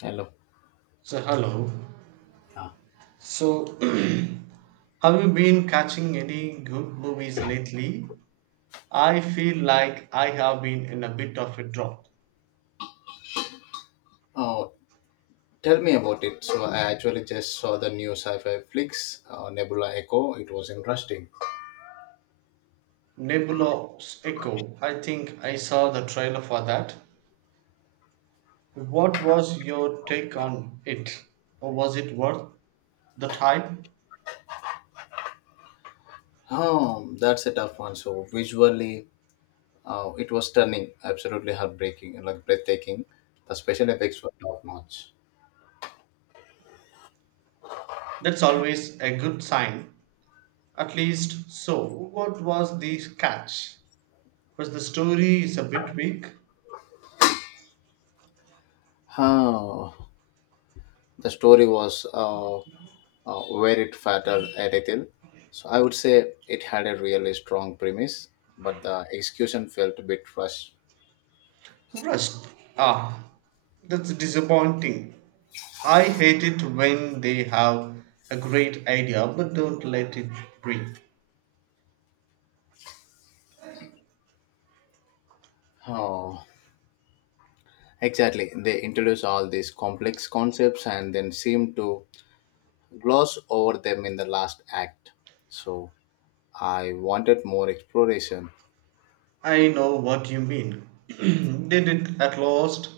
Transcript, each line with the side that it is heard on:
left: Hello.
right: So hello. So have you been catching any good movies lately? I feel like I have been in a bit of a drought.
left: Oh, tell me about it. So I actually just saw the new sci-fi flicks, Nebula Echo. It was interesting.
right: Nebula's Echo. I think I saw the trailer for that. What was your take on it? Or was it worth the hype?
left: Oh, that's a tough one. So visually, it was stunning, absolutely heartbreaking, and like breathtaking. The special effects were top notch.
right: That's always a good sign. At least so. What was the catch? Because the story is a bit weak.
left: Oh, the story was very fatal a little. So I would say it had a really strong premise, but the execution felt a bit rushed.
right: Rust. Ah, that's disappointing. I hate it when they have a great idea but don't let it breathe.
left: Oh. Exactly. They introduce all these complex concepts and then seem to gloss over them in the last act. So I wanted more exploration.
right: I know what you mean. Did it at last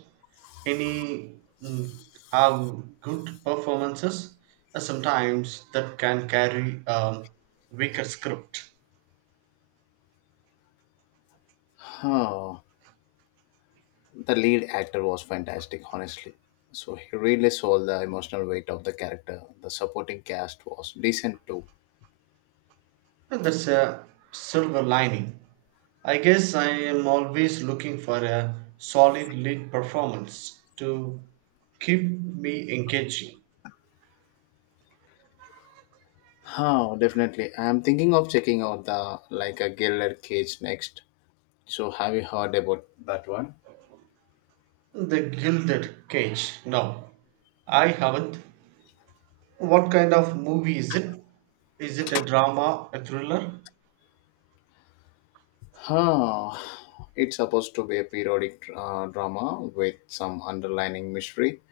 right: any have good performances? Sometimes that can carry a weaker script.
left: Oh, the lead actor was fantastic, honestly. So he really sold the emotional weight of the character. The supporting cast was decent too.
right: Well, that's a silver lining. I guess I am always looking for a solid lead performance to keep me engaging.
left: Oh, definitely. I'm thinking of checking out the like a Gilded Cage next. So have you heard about that one?
right: The Gilded Cage. No, I haven't. What kind of movie is it? Is it a drama, a thriller?
left: Huh. It's supposed to be a periodic drama with some underlining mystery.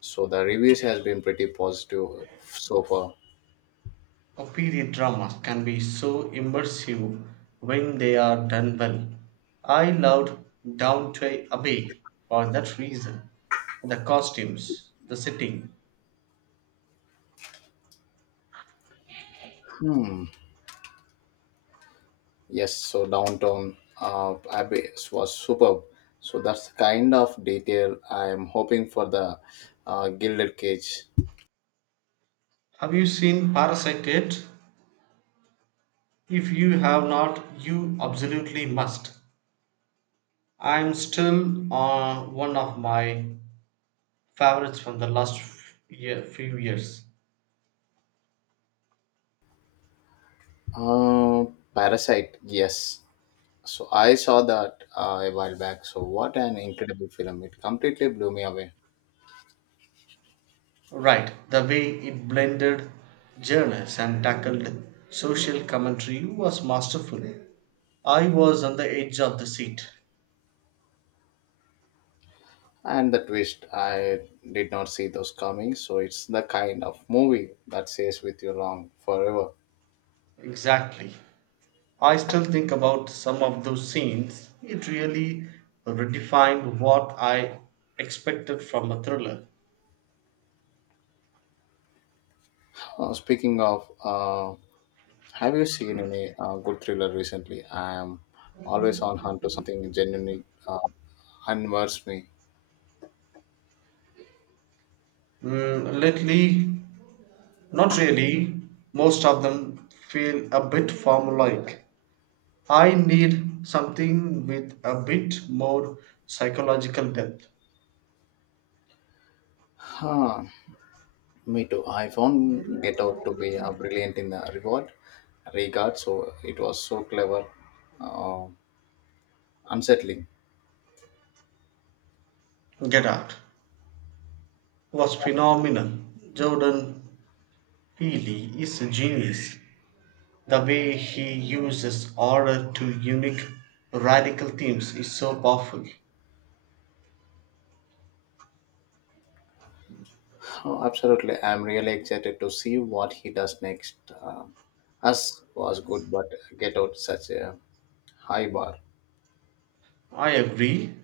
left: So the reviews has been pretty positive so far.
right: Period dramas can be so immersive when they are done well. I loved Downton Abbey for that reason. The costumes, the setting.
left: Yes, so Downtown Abbey was superb. So that's the kind of detail I am hoping for the Gilded Cage.
right: Have you seen Parasite yet? If you have not, you absolutely must. I'm still on one of my favorites from the last year, few years.
left: Uh, Parasite, yes. So I saw that a while back. So what an incredible film! It completely blew me away.
right: Right, the way it blended genres and tackled social commentary was masterful. I was on the edge of the seat.
left: And the twist I did not see those coming, so it's the kind of movie that stays with you long forever.
right: Exactly. I still think about some of those scenes. It really redefined what I expected from a thriller.
left: Speaking of, have you seen any good thriller recently? I am always on hunt to something genuinely unnerves me.
right: Mm, lately, not really. Most of them feel a bit formulaic. I need something with a bit more psychological depth.
left: huh, me too. I found Get Out to be brilliant in the reward regard. So it was so clever, uh, unsettling.
right: Get Out was phenomenal. Jordan Peele is a genius. The way he uses horror to unique, radical themes is so powerful.
left: Oh, absolutely. I'm really excited to see what he does next. Um Us was good, but Get Out such a high bar.
right: I agree.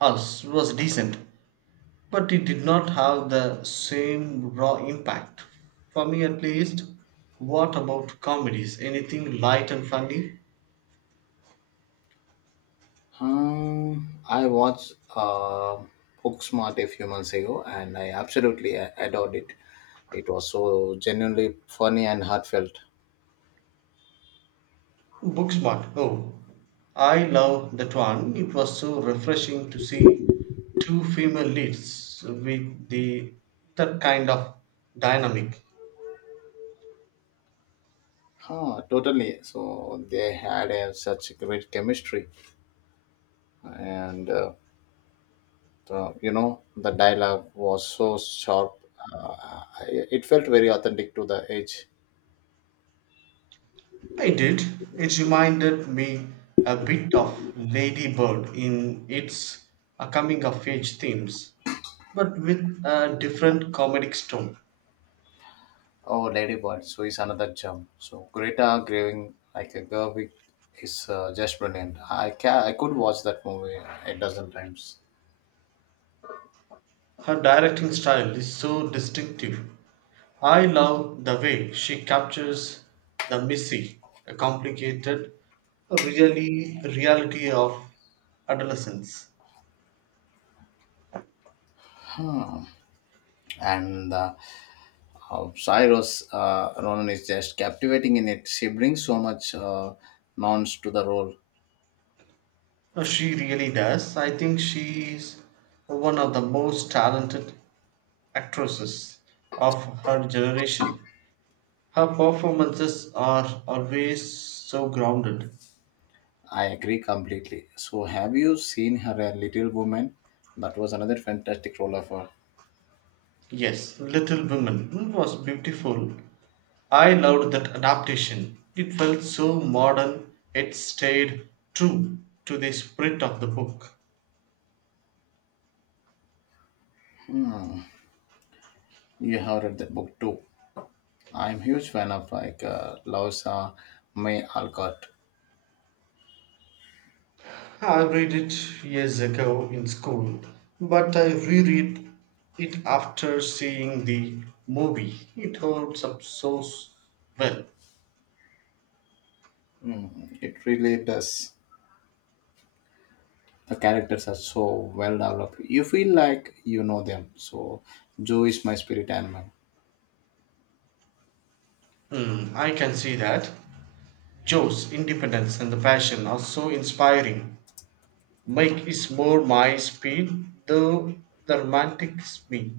right: Us was decent, but it did not have the same raw impact. For me, at least. What about comedies? Anything light and funny?
left: Um, I watched uh, Booksmart a few months ago, and I absolutely adored it. It was so genuinely funny and heartfelt.
right: Booksmart. Oh, I love that one. It was so refreshing to see two female leads with the that kind of dynamic.
left: Totally. So they had such great chemistry, and the the dialogue was so sharp. Uh, it felt very authentic to the age.
right: I did. It reminded me a bit of Lady Bird in its coming of age themes, but with a different comedic tone.
left: Oh, Ladybird, so is another gem. So Greta Graving like a Gerwig is just brilliant. I could watch that movie a dozen times.
right: Her directing style is so distinctive. I love the way she captures the messy, complicated really reality of adolescence.
left: And how Cyrus Ronan is just captivating in it. She brings so much nuance to the role.
right: She really does. I think she is one of the most talented actresses of her generation. Her performances are always so grounded.
left: I agree completely. So have you seen her Little Woman? That was another fantastic role of her.
right: Yes, Little Women was beautiful. I loved that adaptation. It felt so modern, it stayed true to the spirit of the book.
left: You have read that book too. I'm huge fan of Louisa May Alcott.
right: I read it years ago in school, but I reread it after seeing the movie. It holds up so well.
left: It really does. The characters are so well developed, you feel like you know them. So Joe is my spirit animal.
right: Hmm, I can see that. Joe's independence and the passion are so inspiring. Mike is more my speed, though the romantic is me.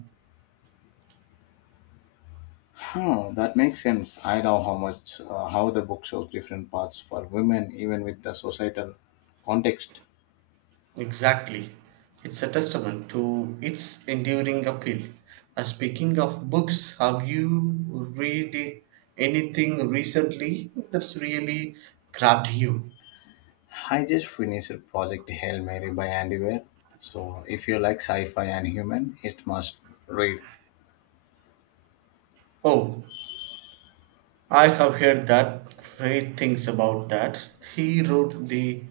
left: That makes sense. I love how the book shows different paths for women even with the societal context.
right: Exactly. It's a testament to its enduring appeal. Speaking of books, have you read anything recently that's really grabbed you?
left: I just finished Project Hail Mary by Andy Weir. So if you like sci-fi and human, it must read.
right: Oh, I have heard that great things about that. He wrote The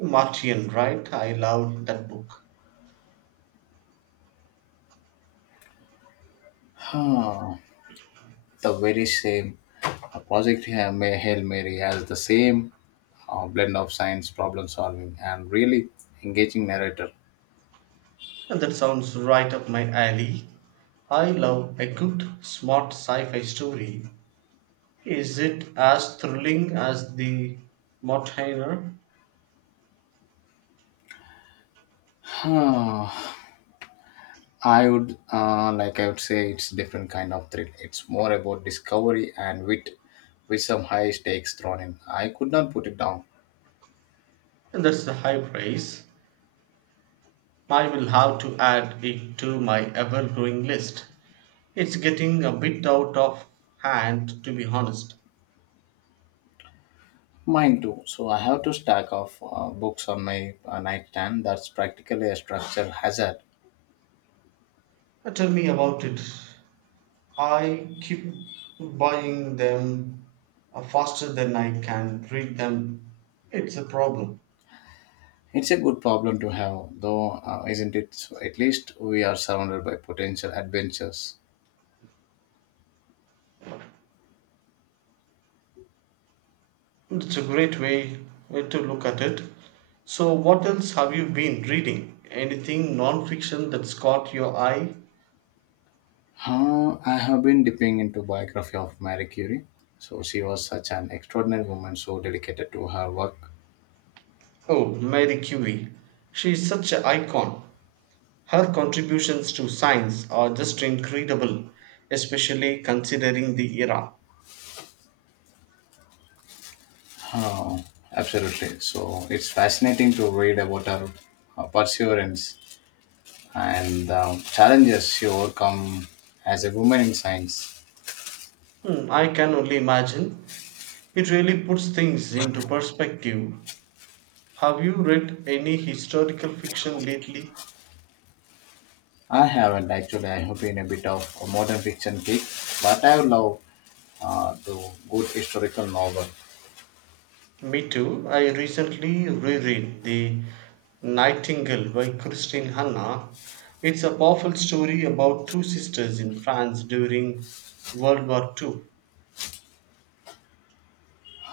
right: Martian, right? I loved that book.
left: huh, the very same. Hail Mary has the same blend of science, problem solving, and really engaging narrator.
right: And That sounds right up my alley. I love a good, smart sci fi story. Is it as thrilling as The Mountaineer?
left: Uh, I would say it's different kind of thrill. It's more about discovery and wit with some high stakes thrown in. I could not put it down.
right: And That's the high praise. I will have to add it to my ever growing list. It's getting a bit out of hand, to be honest.
left: Mine too. So I have to stack of books on my nightstand. That's practically a structural hazard.
right: Tell me about it. I keep buying them faster than I can read them. It's a problem.
left: It's a good problem to have, though, isn't it? So at least we are surrounded by potential adventures.
right: It's a great way to look at it. So, what else have you been reading? Anything non-fiction that's caught your eye?
left: I have been dipping into biography of Marie Curie. So she was such an extraordinary woman, so dedicated to her work.
right: Oh, Mary Curie. She's such an icon. Her contributions to science are just incredible, especially considering the era.
left: Oh, absolutely. So it's fascinating to read about her, her perseverance and the challenges she overcome as a woman in science.
right: Hmm, I can only imagine. It really puts things into perspective. Have you read any historical fiction lately?
left: I haven't actually. I have been a bit of a modern fiction geek, but I love the good historical novel.
right: Me too. I recently reread The Nightingale by Christine Hanna. It's a powerful story about two sisters in France during World War II.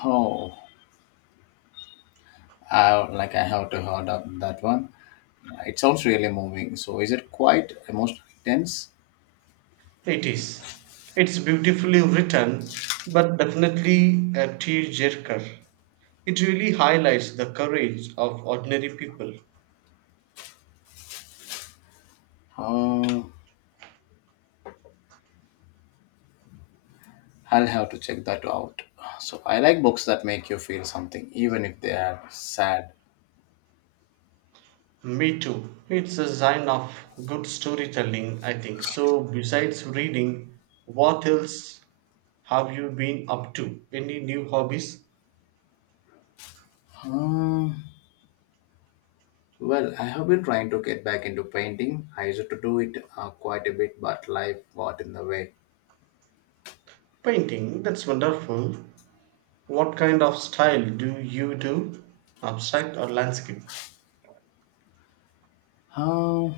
left: Oh, I have to heard of that one. It sounds really moving. So is it quite emotionally tense?
right: It is. It's beautifully written, but definitely a tearjerker. It really highlights the courage of ordinary people.
left: Uh, I'll have to check that out. So I like books that make you feel something, even if they are sad.
right: Me too. It's a sign of good storytelling, I think. So, besides reading, what else have you been up to? Any new hobbies?
left: Um, well, I have been trying to get back into painting. I used to do it quite a bit, but life got in the way.
right: Painting, that's wonderful. What kind of style do you do? Abstract or landscape?
left: Um,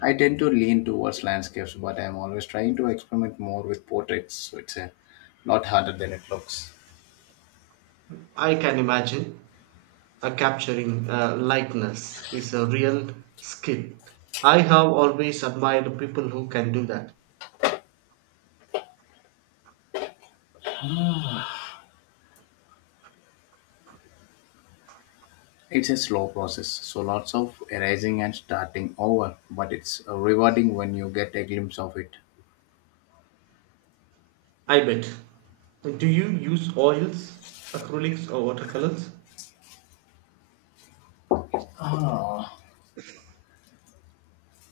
left: I tend to lean towards landscapes, but I'm always trying to experiment more with portraits. So it's a lot harder than it looks.
right: I can imagine capturing likeness is a real skill. I have always admired people who can do that.
left: It's a slow process, so lots of erasing and starting over, but it's rewarding when you get a glimpse of it.
right: I bet. Do you use oils, acrylics, or watercolors?
left: Ah,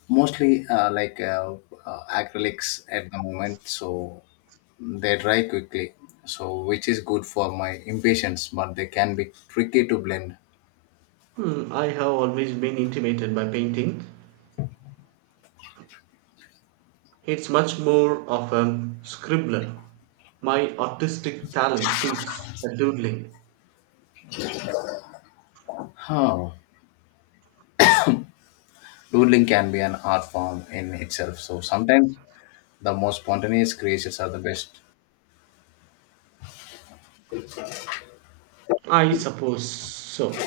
left: mostly acrylics at the moment, so they dry quickly, so which is good for my impatience, but they can be tricky to blend.
right: Hmm, I have always been intimidated by painting. It's much more of a scribbler. My artistic talent peaks at doodling.
left: Huh. Doodling can be an art form in itself, so sometimes the most spontaneous creations are the best.
right: I suppose so.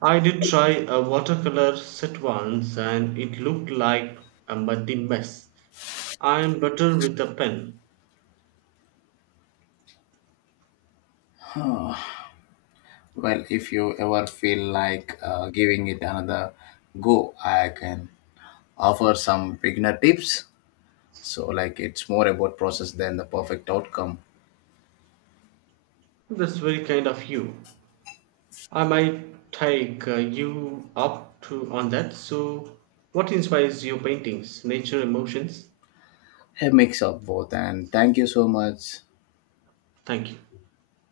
right: I did try a watercolor set once and it looked like a muddy mess. I am better with a pen.
left: Well, if you ever feel like giving it another go, I can offer some beginner tips. So like it's more about process than the perfect outcome.
right: That's very kind of you. I might take you up to on that. So, what inspires your paintings? Nature, emotions?
left: A mix of both, and thank you so much.
right: Thank you.